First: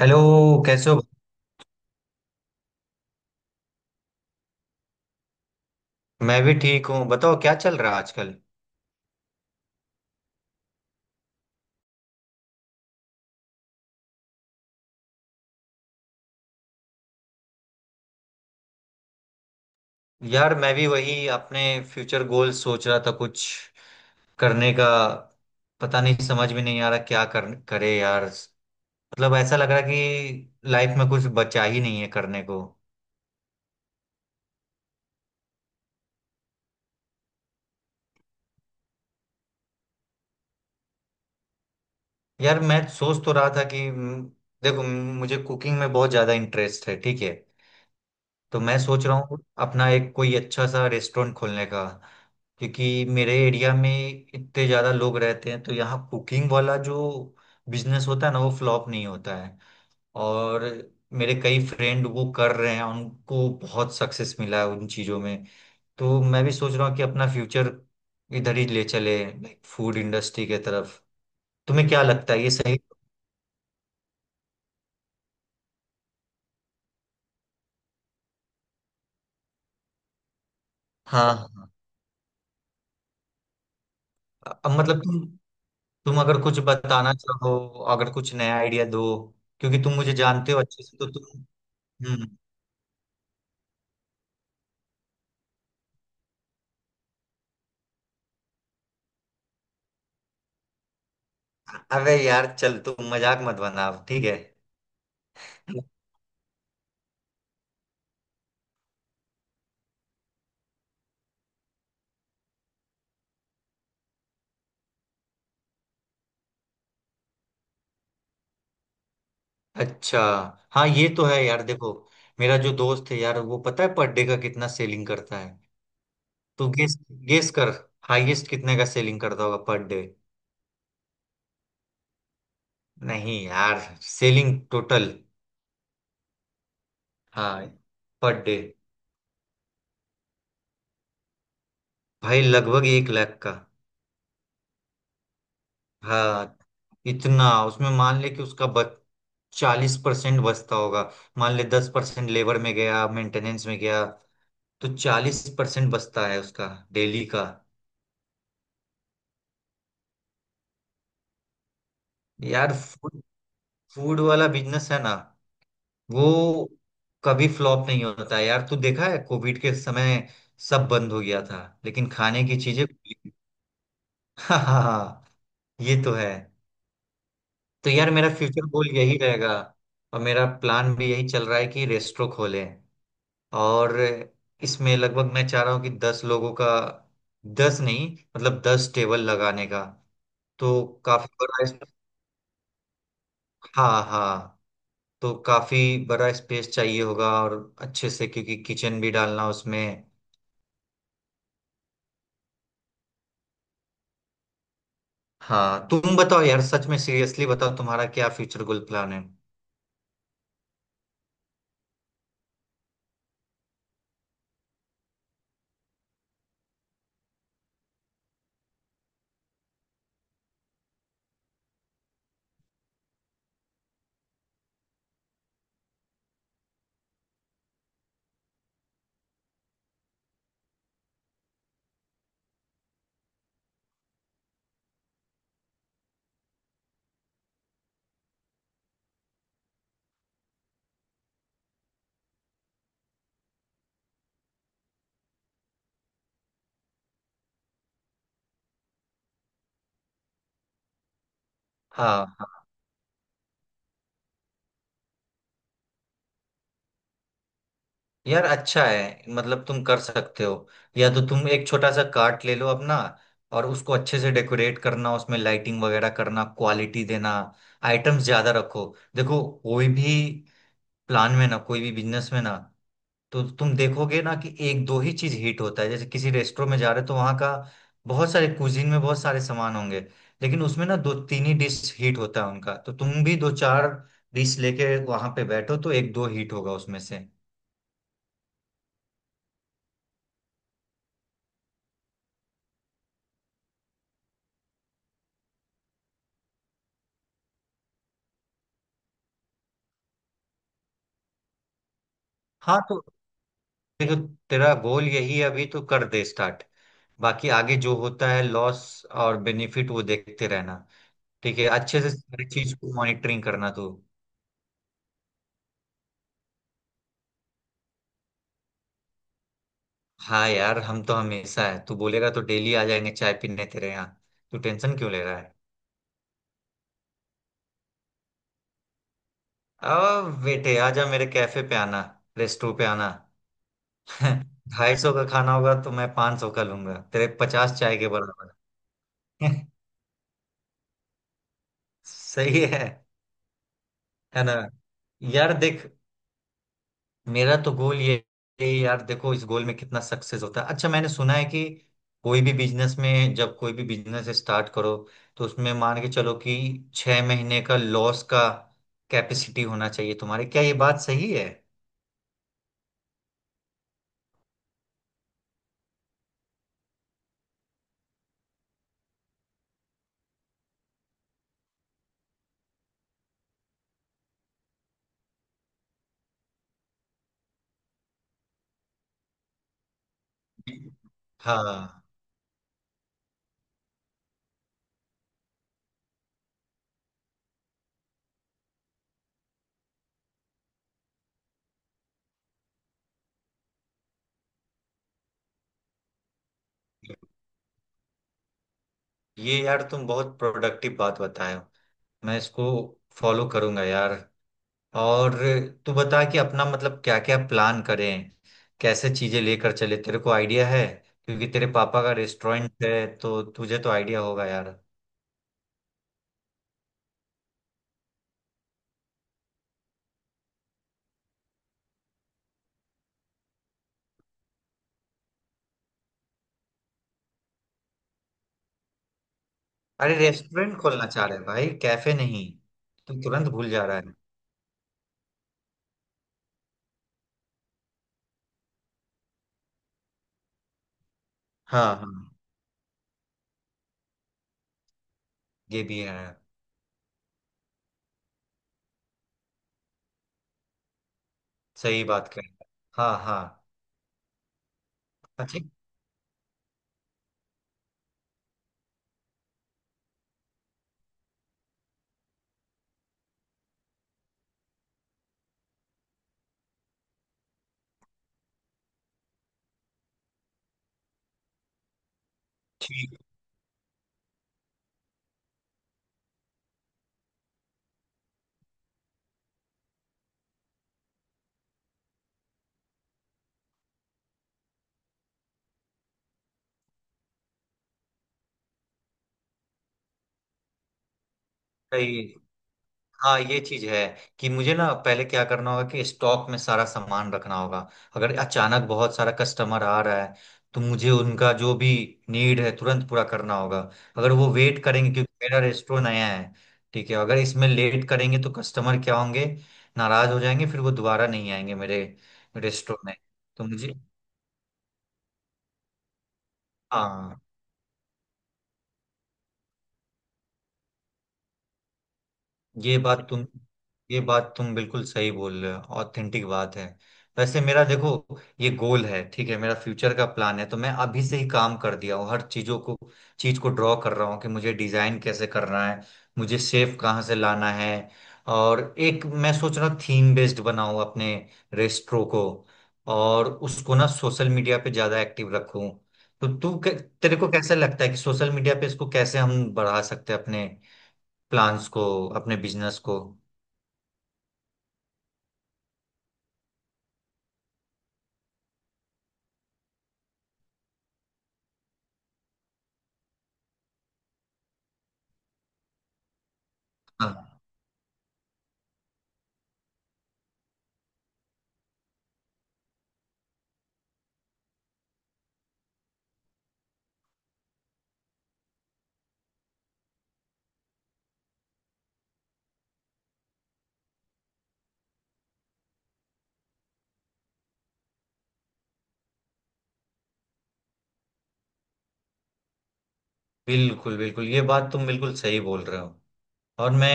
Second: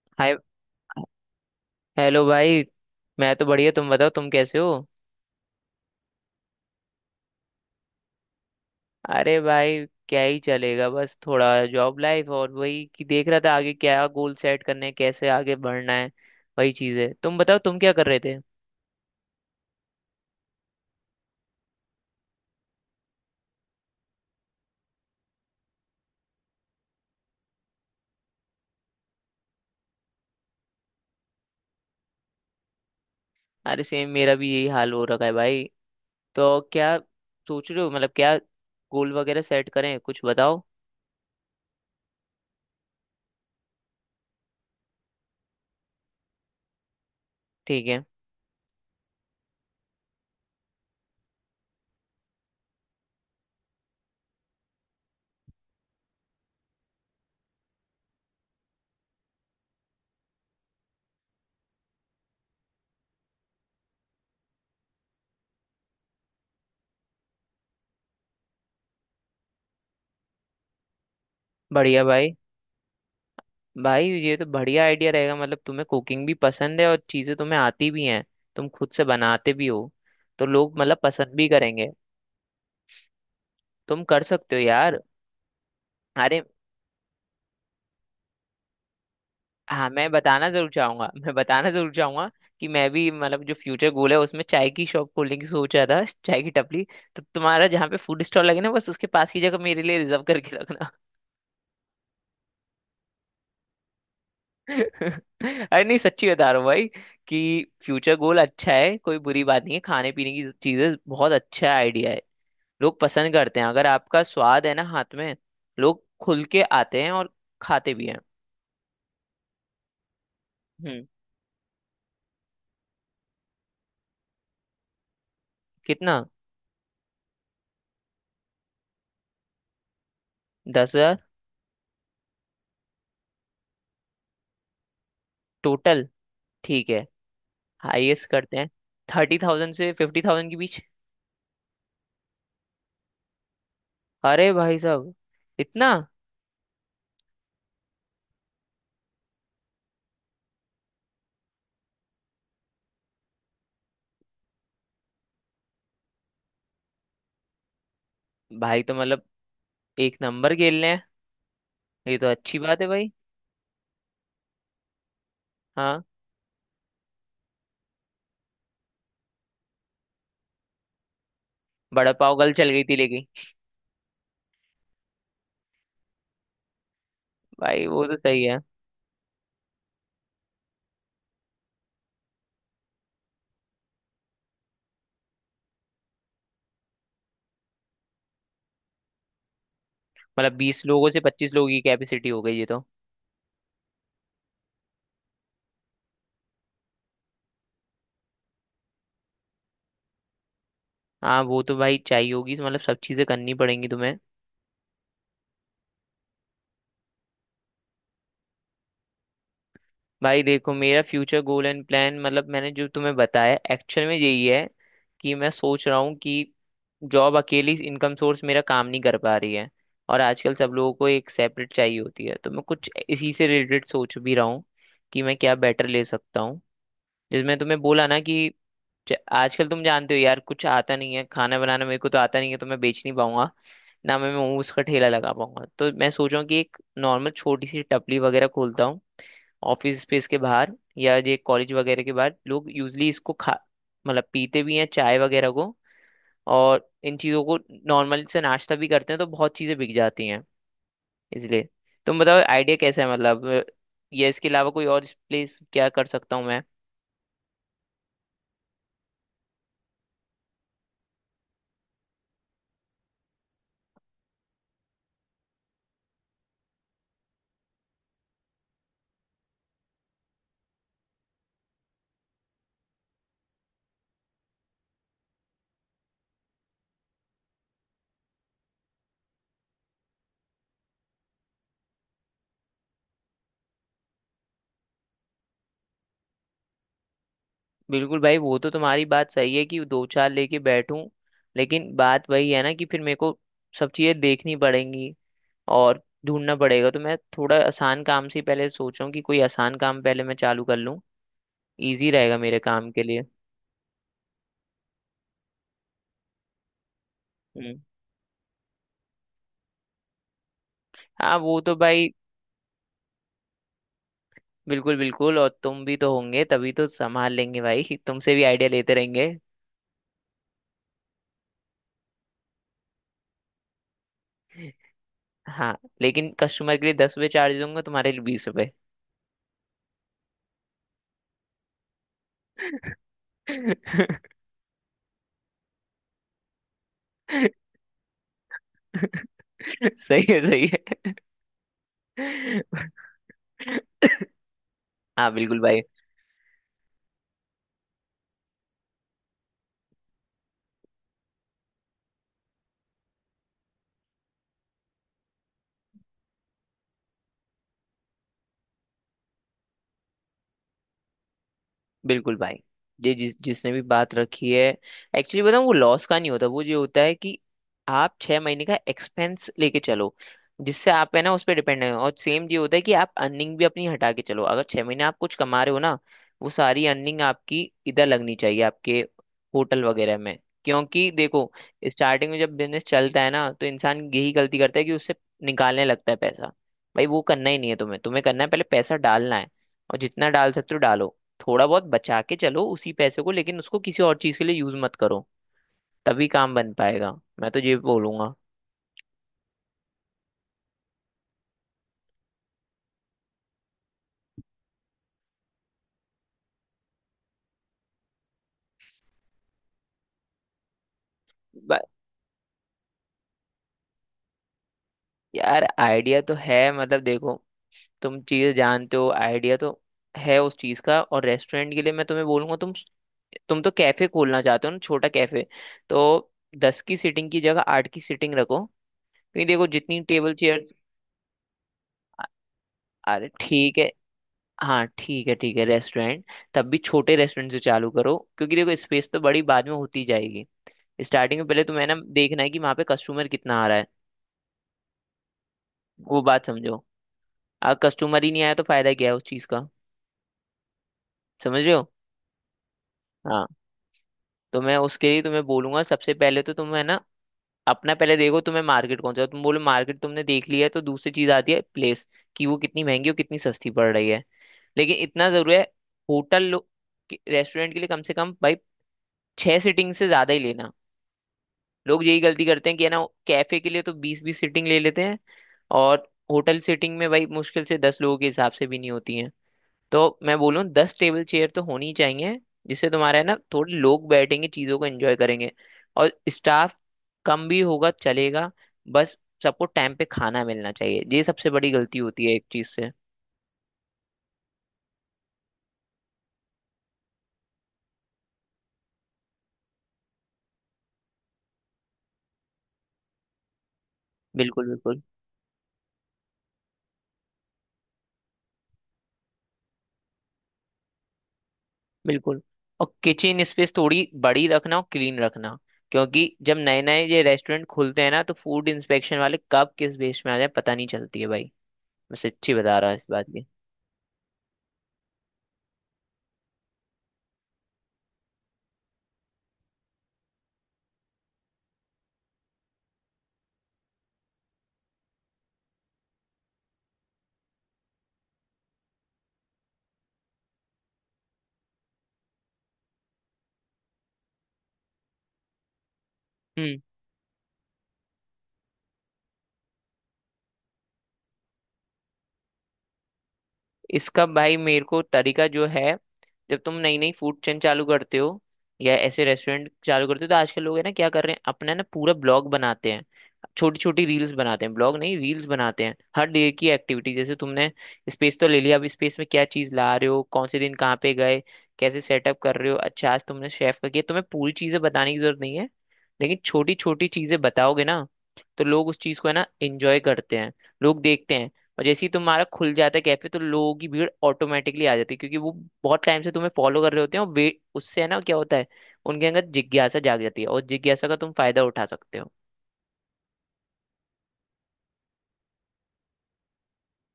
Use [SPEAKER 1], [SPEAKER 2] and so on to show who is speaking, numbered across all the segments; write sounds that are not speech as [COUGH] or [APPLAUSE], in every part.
[SPEAKER 1] Hello.
[SPEAKER 2] Hi
[SPEAKER 1] कैसे हो?
[SPEAKER 2] Hello भाई। मैं तो बढ़िया, तुम बताओ तुम कैसे हो।
[SPEAKER 1] मैं भी ठीक हूँ, बताओ क्या चल रहा है आजकल।
[SPEAKER 2] अरे भाई क्या ही चलेगा, बस थोड़ा जॉब लाइफ और वही कि देख रहा था आगे क्या गोल सेट करने हैं, कैसे आगे बढ़ना है। वही चीज़ है, तुम बताओ तुम क्या कर रहे थे।
[SPEAKER 1] यार मैं भी वही अपने फ्यूचर गोल सोच रहा था कुछ करने का। पता नहीं समझ में नहीं आ रहा क्या कर, करे यार। मतलब ऐसा लग रहा कि लाइफ में कुछ बचा ही नहीं है करने को।
[SPEAKER 2] अरे सेम मेरा भी यही हाल हो रखा है भाई। तो क्या सोच रहे हो, मतलब क्या गोल वगैरह सेट करें, कुछ बताओ।
[SPEAKER 1] यार मैं सोच तो रहा था कि देखो मुझे कुकिंग में बहुत ज़्यादा इंटरेस्ट है। ठीक है।
[SPEAKER 2] ठीक है।
[SPEAKER 1] तो मैं सोच रहा हूँ अपना एक कोई अच्छा सा रेस्टोरेंट खोलने का, क्योंकि मेरे एरिया में इतने ज़्यादा लोग रहते हैं, तो यहाँ कुकिंग वाला जो बिजनेस होता है ना वो फ्लॉप नहीं होता है। और मेरे कई फ्रेंड वो कर रहे हैं, उनको बहुत सक्सेस मिला है उन चीज़ों में। तो मैं भी सोच रहा हूँ कि अपना फ्यूचर इधर ही ले चले, लाइक फूड इंडस्ट्री के तरफ। तुम्हें क्या
[SPEAKER 2] बढ़िया
[SPEAKER 1] लगता
[SPEAKER 2] भाई,
[SPEAKER 1] है, ये सही?
[SPEAKER 2] भाई ये तो बढ़िया आइडिया रहेगा, मतलब तुम्हें कुकिंग भी पसंद है और चीजें तुम्हें आती भी हैं, तुम खुद से बनाते भी हो, तो लोग मतलब
[SPEAKER 1] हाँ,
[SPEAKER 2] पसंद भी
[SPEAKER 1] हाँ।
[SPEAKER 2] करेंगे। तुम कर सकते हो
[SPEAKER 1] अब
[SPEAKER 2] यार।
[SPEAKER 1] मतलब तुम अगर
[SPEAKER 2] अरे
[SPEAKER 1] कुछ बताना चाहो, अगर कुछ नया आइडिया दो, क्योंकि
[SPEAKER 2] हाँ,
[SPEAKER 1] तुम
[SPEAKER 2] मैं
[SPEAKER 1] मुझे
[SPEAKER 2] बताना
[SPEAKER 1] जानते हो
[SPEAKER 2] जरूर
[SPEAKER 1] अच्छे से तो
[SPEAKER 2] चाहूंगा [LAUGHS] मैं
[SPEAKER 1] तुम।
[SPEAKER 2] बताना जरूर चाहूंगा
[SPEAKER 1] हम्म।
[SPEAKER 2] कि मैं भी, मतलब जो फ्यूचर गोल है उसमें चाय की शॉप खोलने की सोच रहा था, चाय की टपली। तो तुम्हारा जहाँ पे फूड स्टॉल लगे ना, बस उसके पास की जगह मेरे लिए रिजर्व करके रखना।
[SPEAKER 1] अबे यार चल तू मजाक मत बना अब, ठीक है।
[SPEAKER 2] [LAUGHS] अरे नहीं सच्ची बता रहा हूँ भाई, कि फ्यूचर गोल अच्छा है, कोई बुरी बात नहीं है, खाने पीने की चीजें बहुत अच्छा आइडिया है। लोग पसंद करते हैं, अगर आपका स्वाद है ना हाथ में, लोग खुल के आते हैं और खाते भी हैं।
[SPEAKER 1] अच्छा। हाँ
[SPEAKER 2] हम्म।
[SPEAKER 1] ये तो है यार। देखो मेरा जो दोस्त है यार, वो पता है पर डे का कितना सेलिंग करता है?
[SPEAKER 2] कितना?
[SPEAKER 1] तू गेस, गेस कर। हाईएस्ट कितने का सेलिंग करता होगा पर डे?
[SPEAKER 2] 10,000।
[SPEAKER 1] नहीं यार, सेलिंग टोटल।
[SPEAKER 2] टोटल? ठीक है।
[SPEAKER 1] हाँ,
[SPEAKER 2] हाईएस्ट
[SPEAKER 1] पर डे।
[SPEAKER 2] करते हैं 30,000 से 50,000 के बीच।
[SPEAKER 1] भाई लगभग 1 लाख का।
[SPEAKER 2] अरे भाई साहब, इतना?
[SPEAKER 1] हाँ, इतना। उसमें मान ले कि उसका बच, 40% बचता होगा। मान ले 10% लेबर में गया, मेंटेनेंस में गया। तो 40% बचता है उसका, डेली का।
[SPEAKER 2] भाई तो मतलब एक नंबर खेल रहे हैं। ये तो अच्छी
[SPEAKER 1] यार
[SPEAKER 2] बात है भाई।
[SPEAKER 1] फूड फूड वाला बिजनेस है ना,
[SPEAKER 2] हाँ।
[SPEAKER 1] वो कभी फ्लॉप नहीं होता है यार। तू देखा है कोविड के समय सब बंद हो गया था, लेकिन
[SPEAKER 2] बड़ा पाव
[SPEAKER 1] खाने
[SPEAKER 2] कल
[SPEAKER 1] की
[SPEAKER 2] चल गई
[SPEAKER 1] चीजें
[SPEAKER 2] थी लेकिन,
[SPEAKER 1] खुली। हाँ, हाँ, हाँ, ये तो है।
[SPEAKER 2] भाई
[SPEAKER 1] तो
[SPEAKER 2] वो
[SPEAKER 1] यार
[SPEAKER 2] तो
[SPEAKER 1] मेरा
[SPEAKER 2] सही है।
[SPEAKER 1] फ्यूचर गोल यही रहेगा, और मेरा प्लान भी यही चल रहा है कि रेस्टोरेंट खोलें। और इसमें लगभग मैं चाह रहा हूँ कि 10 लोगों का, 10 नहीं, मतलब 10 टेबल लगाने का।
[SPEAKER 2] मतलब
[SPEAKER 1] तो
[SPEAKER 2] 20 लोगों से
[SPEAKER 1] काफी
[SPEAKER 2] पच्चीस
[SPEAKER 1] बड़ा
[SPEAKER 2] लोगों की कैपेसिटी हो गई ये तो।
[SPEAKER 1] हाँ, हाँ। तो काफी बड़ा स्पेस चाहिए होगा, और अच्छे से, क्योंकि किचन भी डालना उसमें।
[SPEAKER 2] हाँ वो तो भाई चाहिए होगी, मतलब सब चीजें करनी पड़ेंगी तुम्हें।
[SPEAKER 1] हाँ, तुम बताओ यार, सच में सीरियसली बताओ, तुम्हारा क्या फ्यूचर गोल प्लान है?
[SPEAKER 2] भाई देखो, मेरा फ्यूचर गोल एंड प्लान, मतलब मैंने जो तुम्हें बताया एक्चुअल में यही है कि मैं सोच रहा हूँ कि जॉब अकेली इनकम सोर्स मेरा काम नहीं कर पा रही है, और आजकल सब लोगों को एक सेपरेट चाहिए होती है, तो मैं कुछ इसी से रिलेटेड सोच भी रहा हूँ कि मैं क्या बेटर ले सकता हूँ। जिसमें तुम्हें बोला ना कि आजकल तुम जानते हो यार, कुछ आता नहीं है, खाना बनाना मेरे को तो आता नहीं है, तो मैं बेच नहीं पाऊंगा, ना मैं मोमोज का ठेला लगा पाऊंगा। तो मैं सोच रहा हूँ कि एक नॉर्मल छोटी सी टपली वगैरह खोलता हूँ, ऑफिस स्पेस के बाहर या ये कॉलेज वगैरह के बाहर। लोग यूजली इसको खा, मतलब पीते भी हैं चाय वगैरह को, और इन चीज़ों को, नॉर्मल से नाश्ता भी करते हैं, तो बहुत चीज़ें बिक जाती हैं इसलिए। तुम
[SPEAKER 1] हाँ
[SPEAKER 2] बताओ आइडिया कैसा है, मतलब या इसके अलावा कोई और प्लेस, क्या कर सकता हूँ मैं।
[SPEAKER 1] यार अच्छा है, मतलब तुम कर सकते हो। या तो तुम एक छोटा सा कार्ट ले लो अपना, और उसको अच्छे से डेकोरेट करना, उसमें लाइटिंग वगैरह करना, क्वालिटी देना, आइटम्स ज्यादा रखो। देखो, कोई भी प्लान में ना, कोई भी बिजनेस में ना, तो तुम देखोगे ना कि एक दो ही चीज हिट होता है। जैसे किसी रेस्टोरेंट में जा रहे हो, तो वहाँ का बहुत सारे कुजीन में बहुत सारे सामान होंगे, लेकिन उसमें ना दो तीन ही डिश हिट होता है उनका। तो तुम भी दो चार डिश लेके वहां पे बैठो, तो एक दो हिट होगा उसमें से।
[SPEAKER 2] बिल्कुल भाई, वो तो तुम्हारी बात सही है कि दो चार लेके बैठूं, लेकिन बात वही है ना कि फिर मेरे को सब चीजें देखनी पड़ेंगी और ढूंढना पड़ेगा। तो मैं थोड़ा आसान काम से ही पहले सोच रहा हूँ कि कोई आसान काम पहले मैं चालू कर लूँ, इजी रहेगा मेरे
[SPEAKER 1] हाँ,
[SPEAKER 2] काम
[SPEAKER 1] तो
[SPEAKER 2] के लिए।
[SPEAKER 1] देखो, तेरा गोल यही है अभी, तो कर दे स्टार्ट। बाकी आगे
[SPEAKER 2] हम्म।
[SPEAKER 1] जो होता है लॉस और बेनिफिट, वो देखते रहना।
[SPEAKER 2] हाँ
[SPEAKER 1] ठीक
[SPEAKER 2] वो
[SPEAKER 1] है,
[SPEAKER 2] तो
[SPEAKER 1] अच्छे
[SPEAKER 2] भाई।
[SPEAKER 1] से सारी चीज को मॉनिटरिंग करना तू।
[SPEAKER 2] बिल्कुल बिल्कुल, और तुम भी तो होंगे तभी तो संभाल लेंगे भाई [LAUGHS] तुमसे भी आइडिया लेते रहेंगे।
[SPEAKER 1] हाँ यार, हम तो हमेशा है, तू बोलेगा तो डेली आ जाएंगे चाय पीने तेरे यहाँ। तू टेंशन क्यों ले रहा है?
[SPEAKER 2] हाँ, लेकिन कस्टमर के लिए 10 रुपये चार्ज दूंगा, तुम्हारे लिए 20 रुपये।
[SPEAKER 1] अब बेटे आजा मेरे कैफे पे आना, रेस्टो पे आना।
[SPEAKER 2] [LAUGHS]
[SPEAKER 1] [LAUGHS] 250 का खाना होगा तो मैं 500 का लूंगा तेरे 50 चाय के बराबर। [LAUGHS]
[SPEAKER 2] सही है, सही है
[SPEAKER 1] सही है।
[SPEAKER 2] [LAUGHS]
[SPEAKER 1] है ना?
[SPEAKER 2] हाँ
[SPEAKER 1] यार
[SPEAKER 2] बिल्कुल भाई।
[SPEAKER 1] देख, मेरा तो गोल ये यार, देखो इस गोल में कितना सक्सेस होता है। अच्छा, मैंने सुना है कि कोई भी बिजनेस में, जब कोई भी बिजनेस स्टार्ट करो, तो उसमें मान के चलो कि 6 महीने का लॉस का कैपेसिटी होना चाहिए तुम्हारे। क्या ये बात सही है?
[SPEAKER 2] बिल्कुल भाई, ये जिस जिसने भी बात रखी है, एक्चुअली बताऊँ वो लॉस का नहीं होता, वो ये होता है कि आप 6 महीने का एक्सपेंस लेके चलो, जिससे आप है ना उस पर डिपेंड है। और सेम ये होता है कि आप अर्निंग भी अपनी हटा के चलो, अगर 6 महीने आप कुछ कमा रहे हो ना, वो सारी अर्निंग आपकी इधर लगनी चाहिए, आपके होटल वगैरह में। क्योंकि देखो
[SPEAKER 1] हाँ।
[SPEAKER 2] स्टार्टिंग में जब बिजनेस चलता है ना, तो इंसान यही गलती करता है कि उससे निकालने लगता है पैसा। भाई वो करना ही नहीं है तुम्हें, तुम्हें करना है पहले पैसा डालना है, और जितना डाल सकते हो डालो। थोड़ा बहुत बचा के चलो उसी पैसे को, लेकिन उसको किसी और चीज के लिए यूज मत करो, तभी काम बन पाएगा। मैं तो ये बोलूंगा।
[SPEAKER 1] ये यार तुम बहुत प्रोडक्टिव बात बताए हो, मैं इसको फॉलो करूंगा यार। और तू बता कि अपना, मतलब क्या क्या प्लान करें, कैसे चीजें लेकर चले, तेरे को आइडिया है, क्योंकि तेरे
[SPEAKER 2] ब-
[SPEAKER 1] पापा का रेस्टोरेंट है, तो तुझे तो आइडिया होगा यार।
[SPEAKER 2] यार आइडिया तो है, मतलब देखो, तुम चीज जानते हो आइडिया तो है उस चीज का। और रेस्टोरेंट के लिए मैं तुम्हें बोलूंगा, तुम तो कैफे खोलना चाहते हो ना, छोटा कैफे। तो 10 की सीटिंग की जगह 8 की सीटिंग रखो, क्योंकि देखो जितनी
[SPEAKER 1] अरे
[SPEAKER 2] टेबल चेयर,
[SPEAKER 1] रेस्टोरेंट खोलना चाह रहे हैं भाई, कैफे नहीं, तू
[SPEAKER 2] अरे
[SPEAKER 1] तुरंत भूल
[SPEAKER 2] ठीक
[SPEAKER 1] जा
[SPEAKER 2] है,
[SPEAKER 1] रहा है।
[SPEAKER 2] हाँ ठीक है रेस्टोरेंट, तब भी छोटे रेस्टोरेंट से चालू करो क्योंकि देखो स्पेस तो बड़ी बाद में होती जाएगी। स्टार्टिंग में पहले तुम्हें
[SPEAKER 1] हाँ,
[SPEAKER 2] ना
[SPEAKER 1] हाँ।
[SPEAKER 2] देखना है कि वहां पे कस्टमर कितना आ रहा है।
[SPEAKER 1] ये भी है।
[SPEAKER 2] वो बात समझो, अगर कस्टमर ही नहीं आया तो फायदा क्या है उस चीज का, समझ रहे हो।
[SPEAKER 1] सही बात कह रहा है। हाँ,
[SPEAKER 2] हाँ,
[SPEAKER 1] हाँ।
[SPEAKER 2] तो मैं उसके लिए तुम्हें
[SPEAKER 1] अच्छा।
[SPEAKER 2] बोलूंगा, सबसे पहले तो तुम है ना अपना पहले देखो तुम्हें मार्केट कौन सा है। तुम बोलो मार्केट तुमने देख लिया है, तो दूसरी चीज आती है प्लेस, कि वो कितनी महंगी और कितनी सस्ती पड़ रही है। लेकिन इतना जरूरी है, होटल रेस्टोरेंट के लिए कम से कम भाई 6 सीटिंग से ज्यादा ही लेना। लोग यही गलती करते हैं कि है ना,
[SPEAKER 1] ठीक।
[SPEAKER 2] कैफे के लिए तो 20 20 सीटिंग ले लेते हैं, और होटल सीटिंग में भाई मुश्किल से 10 लोगों के हिसाब से भी नहीं होती हैं। तो मैं बोलूँ 10 टेबल चेयर तो होनी ही चाहिए, जिससे तुम्हारा है ना थोड़े लोग बैठेंगे, चीज़ों को एंजॉय करेंगे, और स्टाफ कम भी होगा चलेगा। बस सबको टाइम पे खाना मिलना चाहिए, ये सबसे बड़ी गलती होती
[SPEAKER 1] सही।
[SPEAKER 2] है एक चीज़ से।
[SPEAKER 1] हाँ, ये चीज है कि मुझे ना पहले क्या करना होगा कि स्टॉक में सारा सामान रखना होगा। अगर अचानक बहुत सारा कस्टमर आ रहा है, तो मुझे उनका जो भी नीड है तुरंत पूरा करना होगा। अगर वो
[SPEAKER 2] बिल्कुल
[SPEAKER 1] वेट
[SPEAKER 2] बिल्कुल
[SPEAKER 1] करेंगे, क्योंकि मेरा रेस्टोरेंट नया है, ठीक है, अगर इसमें लेट करेंगे तो कस्टमर क्या होंगे, नाराज हो जाएंगे, फिर वो दोबारा नहीं आएंगे मेरे
[SPEAKER 2] बिल्कुल। और
[SPEAKER 1] रेस्टोरेंट में।
[SPEAKER 2] किचन
[SPEAKER 1] तो
[SPEAKER 2] स्पेस
[SPEAKER 1] मुझे।
[SPEAKER 2] थोड़ी बड़ी रखना और क्लीन रखना, क्योंकि जब नए नए ये
[SPEAKER 1] हाँ,
[SPEAKER 2] रेस्टोरेंट खुलते हैं ना, तो फूड इंस्पेक्शन वाले कब किस बेस में आ जाए पता नहीं चलती है भाई। मैं सच्ची बता रहा हूँ
[SPEAKER 1] ये
[SPEAKER 2] इस बात
[SPEAKER 1] बात तुम ये बात तुम बिल्कुल सही बोल रहे हो, ऑथेंटिक बात है। वैसे मेरा देखो ये गोल है, ठीक है, मेरा फ्यूचर का प्लान है, तो मैं अभी से ही काम कर दिया हूँ हर चीजों को। चीज को ड्रॉ कर रहा हूँ कि मुझे डिजाइन कैसे करना है, मुझे शेप कहाँ से लाना है। और एक मैं सोच रहा थीम बेस्ड बनाऊँ अपने रेस्ट्रो को, और उसको ना सोशल मीडिया पे ज्यादा एक्टिव रखूँ। तो
[SPEAKER 2] की।
[SPEAKER 1] तेरे को कैसा लगता है कि सोशल मीडिया पे इसको कैसे हम बढ़ा सकते हैं अपने प्लान्स को, अपने बिजनेस को?
[SPEAKER 2] इसका भाई मेरे को तरीका जो है, जब तुम नई नई फूड चेन चालू करते हो या ऐसे रेस्टोरेंट चालू करते हो, तो आजकल लोग है ना क्या कर रहे हैं, अपना ना पूरा ब्लॉग बनाते हैं, छोटी छोटी रील्स बनाते हैं, ब्लॉग नहीं रील्स बनाते हैं, हर डे की एक्टिविटी। जैसे
[SPEAKER 1] हाँ
[SPEAKER 2] तुमने स्पेस तो ले लिया, अब स्पेस में क्या चीज ला रहे हो, कौन से दिन कहाँ पे गए, कैसे सेटअप कर रहे हो, अच्छा आज तुमने शेफ का किया। तुम्हें पूरी चीजें बताने की जरूरत नहीं है, लेकिन छोटी छोटी चीजें बताओगे ना, तो लोग उस चीज को है ना एंजॉय करते हैं, लोग देखते हैं। और जैसे ही तुम्हारा खुल जाता है कैफे, तो लोगों की भीड़ ऑटोमेटिकली आ जाती है, क्योंकि वो बहुत टाइम से तुम्हें फॉलो कर रहे होते हैं। और वे उससे है ना क्या होता है, उनके अंदर जिज्ञासा जाग जाती है, और जिज्ञासा का तुम फायदा उठा सकते हो।
[SPEAKER 1] बिल्कुल बिल्कुल, ये बात तुम बिल्कुल सही बोल रहे हो, और मैं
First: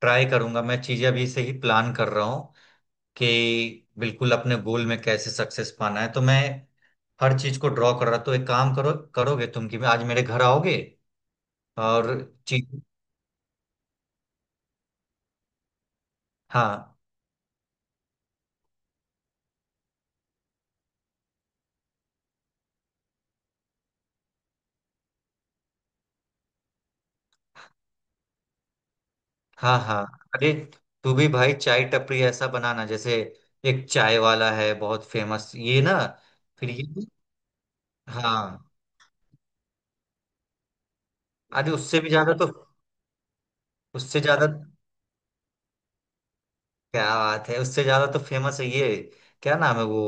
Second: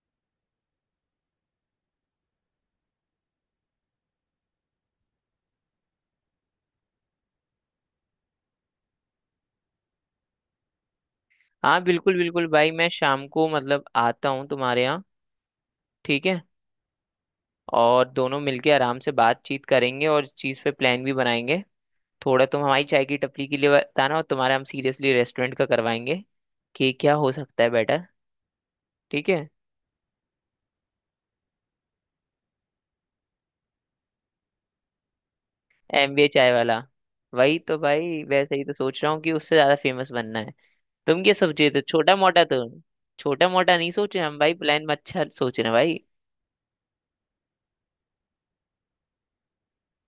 [SPEAKER 1] ट्राई करूंगा। मैं चीजें अभी से ही प्लान कर रहा हूँ कि बिल्कुल अपने गोल में कैसे सक्सेस पाना है। तो मैं हर चीज को ड्रॉ कर रहा। तो एक काम करो, करोगे तुम कि आज मेरे घर आओगे?
[SPEAKER 2] हाँ बिल्कुल
[SPEAKER 1] और
[SPEAKER 2] बिल्कुल भाई,
[SPEAKER 1] चीज।
[SPEAKER 2] मैं शाम को मतलब आता हूँ तुम्हारे यहाँ। ठीक है।
[SPEAKER 1] हाँ।
[SPEAKER 2] और दोनों मिलके आराम से बातचीत करेंगे और इस चीज़ पे प्लान भी बनाएंगे। थोड़ा तुम हमारी चाय की टपरी के लिए बताना, और तुम्हारा हम सीरियसली रेस्टोरेंट का करवाएंगे कि क्या हो सकता है बेटर। ठीक है।
[SPEAKER 1] हाँ, हाँ। अरे तू भी भाई चाय टपरी ऐसा बनाना जैसे एक चाय वाला है बहुत फेमस, ये ना।
[SPEAKER 2] एमबीए चाय
[SPEAKER 1] फिर
[SPEAKER 2] वाला।
[SPEAKER 1] ये।
[SPEAKER 2] वही तो भाई, वैसे
[SPEAKER 1] हाँ,
[SPEAKER 2] ही तो सोच रहा हूँ कि उससे ज्यादा फेमस बनना है। तुम क्या सोचे
[SPEAKER 1] अरे
[SPEAKER 2] तो
[SPEAKER 1] उससे भी
[SPEAKER 2] छोटा
[SPEAKER 1] ज्यादा
[SPEAKER 2] मोटा
[SPEAKER 1] तो।
[SPEAKER 2] तो, छोटा मोटा नहीं सोचे
[SPEAKER 1] उससे
[SPEAKER 2] हम
[SPEAKER 1] ज्यादा?
[SPEAKER 2] भाई, प्लान में अच्छा सोच रहे हैं भाई।
[SPEAKER 1] क्या बात है, उससे ज्यादा तो फेमस है ये। क्या नाम है वो?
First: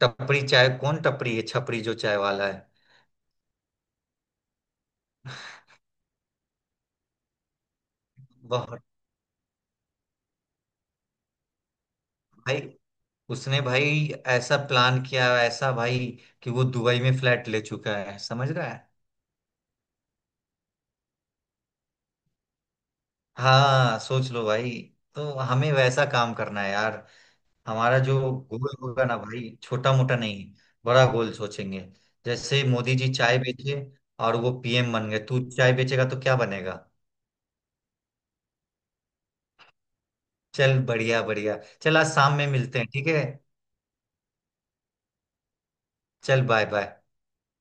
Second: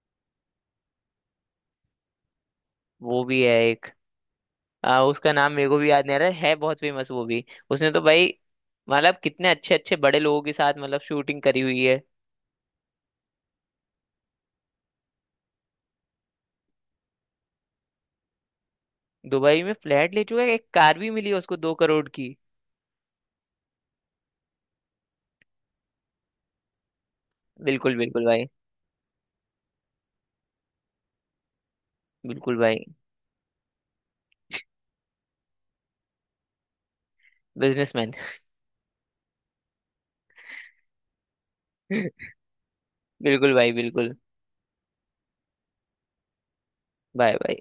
[SPEAKER 1] टपरी चाय, कौन टपरी है, छपरी जो चाय वाला है।
[SPEAKER 2] वो भी है एक, उसका नाम मेरे को भी याद नहीं आ रहा है बहुत फेमस वो भी। उसने तो भाई
[SPEAKER 1] बहुत
[SPEAKER 2] मतलब कितने अच्छे अच्छे बड़े लोगों के साथ, मतलब शूटिंग करी हुई है।
[SPEAKER 1] भाई, उसने भाई ऐसा प्लान किया ऐसा भाई, कि वो दुबई में फ्लैट ले चुका है, समझ रहा है?
[SPEAKER 2] दुबई में फ्लैट ले चुका है, एक कार भी मिली है उसको 2 करोड़ की।
[SPEAKER 1] हाँ, सोच लो भाई। तो हमें वैसा काम करना है यार।
[SPEAKER 2] बिल्कुल
[SPEAKER 1] हमारा जो
[SPEAKER 2] बिल्कुल भाई।
[SPEAKER 1] गोल होगा ना भाई, छोटा मोटा नहीं, बड़ा गोल सोचेंगे।
[SPEAKER 2] बिल्कुल
[SPEAKER 1] जैसे
[SPEAKER 2] भाई।
[SPEAKER 1] मोदी जी चाय बेचे और वो पीएम बन गए, तू चाय बेचेगा तो क्या बनेगा?
[SPEAKER 2] बिजनेसमैन।
[SPEAKER 1] चल बढ़िया बढ़िया। चल आज
[SPEAKER 2] [LAUGHS]
[SPEAKER 1] शाम में मिलते हैं, ठीक है।
[SPEAKER 2] बिल्कुल भाई बिल्कुल।
[SPEAKER 1] चल बाय बाय।
[SPEAKER 2] Bye bye.